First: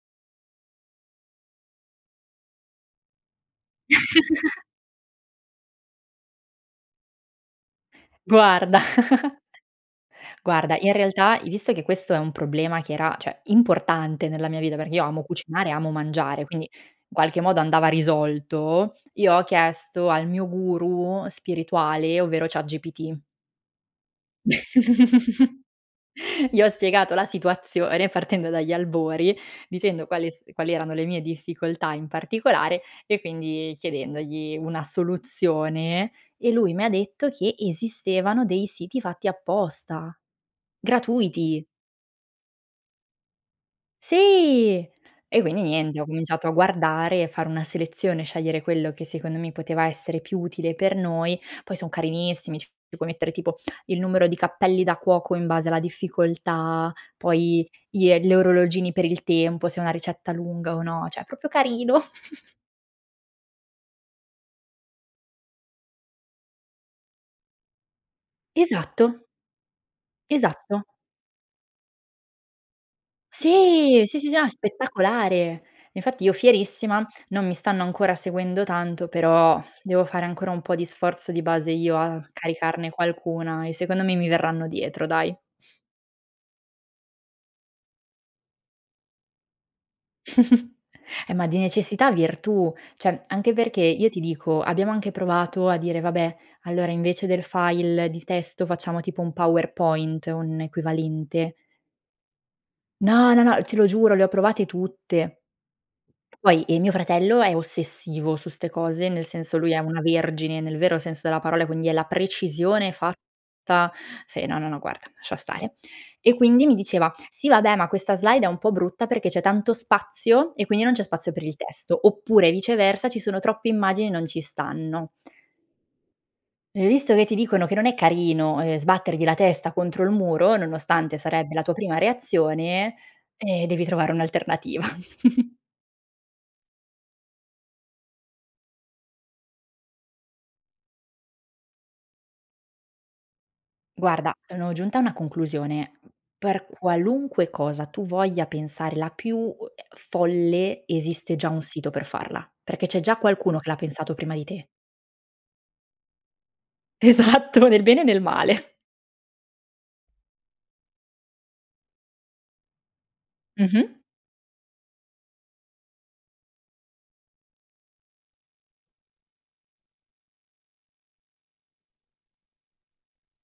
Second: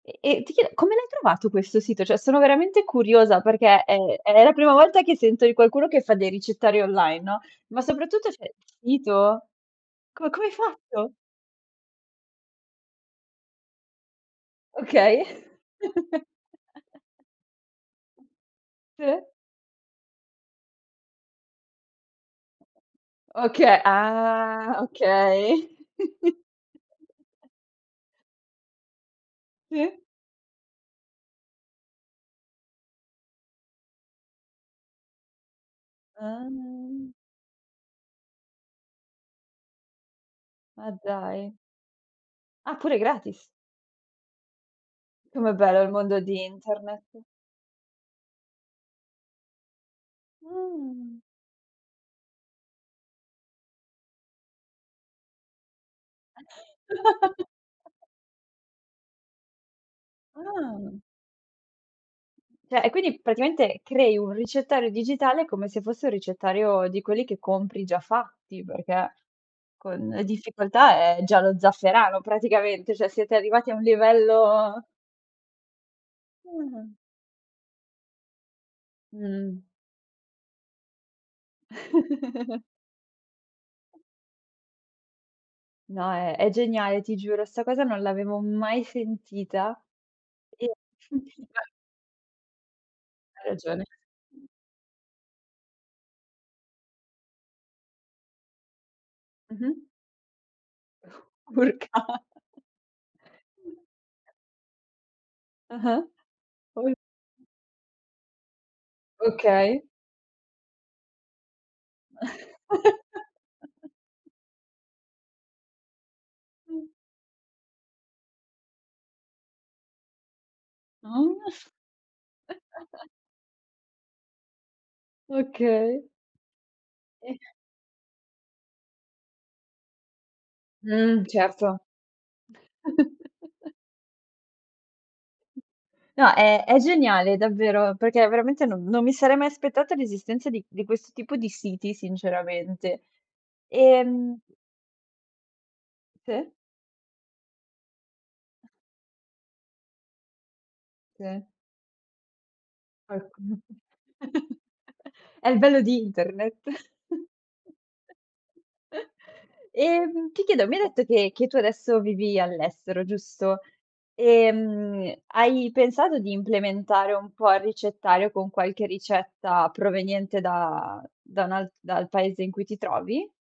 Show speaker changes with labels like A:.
A: E e ti chie come l'hai trovato questo sito? Cioè, sono veramente curiosa perché è è la prima volta che sento di qualcuno che fa dei ricettari online, no. Ma soprattutto, c'è il
B: Guarda
A: sito? Come come hai
B: guarda, in
A: fatto?
B: realtà, i visto che questo è un problema che era, cioè, importante nella mia vita, perché io amo
A: Okay.
B: cucinare, amo mangiare, quindi in qualche modo andava risolto,
A: Sì.
B: io ho chiesto al mio guru spirituale, ovvero ChatGPT.
A: Oka ah, okay.
B: Gli ho spiegato la situazione, partendo dagli albori,
A: Sì.
B: dicendo quale s quali erano le mie difficoltà in particolare, e quindi chiedendogli una soluzione. E lui mi ha
A: Ah.
B: detto che esistevano dei siti fatti apposta,
A: Ma dai.
B: gratuiti.
A: Ah pure gratis.
B: Sì! E
A: Com'è
B: quindi
A: bello il
B: niente, ho
A: mondo di
B: cominciato a
A: internet.
B: guardare, fare una selezione, scegliere quello che secondo me poteva essere più utile per
A: Mh.
B: noi. Poi son carinissimi, ci puoi mettere tipo il numero di cappelli da cuoco, in base alla difficoltà, poi glie gli orologini per il tempo, se è una ricetta lunga o
A: Ah.
B: no, cioè è proprio carino.
A: Cioè e quindi praticamente, crei un ricettario digitale, come se fosse un ricettario di quelli che compri già fatti, perché
B: Esatto.
A: con le
B: Esatto.
A: difficoltà è Giallo Zafferano praticamente, cioè siete arrivati a un
B: Sì, sì, s no, è
A: livello
B: spettacolare. E infatti io
A: Ah.
B: fierissima, non mi stanno ancora seguendo tanto, però,
A: Mh.
B: devo fare ancora un pò di sforzo di base io a caricarne qualcuna, e secondo me mi verranno dietro dai.
A: No, è è geniale, ti giuro. 'Sta cosa non l'avevo mai sentita. E
B: Eh ma di
A: [unintelligible]
B: necessità virtù. Cioè
A: Hai
B: anche perché
A: ragione.
B: io ti dico, abbiamo anche provato a dire: "Vabbè, allora invece del file di testo facciamo tipo un
A: Mh-mh.
B: powerpoint, un equivalente".
A: Urca. [unintelligible]
B: No, no, no, te lo giuro, le ho provate tutte.
A: Ah-ah.
B: Poi e
A: Ma vo
B: mio fratello è ossessivo su 'ste cose, nel senso lui è
A: Okay.
B: una vergine, nel vero senso della parola, quindi è la precisione fatta sì, no, no, no, guarda, lascia stare. E quindi mi
A: Mh.
B: diceva: "Sì vabbè, ma questa slide è un po' brutta perché c'è tanto spazio, e qui non c'è spazio
A: Mh.
B: per il testo". Oppure, viceversa, ci sono troppe immagini e non ci stanno.
A: Okay.
B: E visto che ti
A: E
B: dicono che non è carino, ehm, sbattergli la testa contro il muro, nonostante
A: Mh,
B: sarebbe la tua
A: certo.
B: prima reazione, eh, devi trovare un'alternativa.
A: No, è è geniale davvero, perché veramente non non mi sarei mai aspettata l'esistenza di di questo tipo di siti sinceramente.
B: Guarda,
A: Ehm
B: sono giunta a una conclusione.
A: Se.
B: Per qualunque cosa tu voglia pensare la più u ehm, folle, esiste
A: Sì.
B: già un sito per farla. Perché c'è già
A: Ecco.
B: qualcuno che l'ha pensato prima di te.
A: È il bello di internet.
B: Esatto, nel bene e nel male.
A: Ehm, ti chiedo, mi hai detto che che tu adesso vivi all'estero, giusto?
B: Mh-mh.
A: Ehm, hai pensato di implementare un po' il ricettario con qualche ricetta proveniente da da un alt dal paese in cui ti trovi?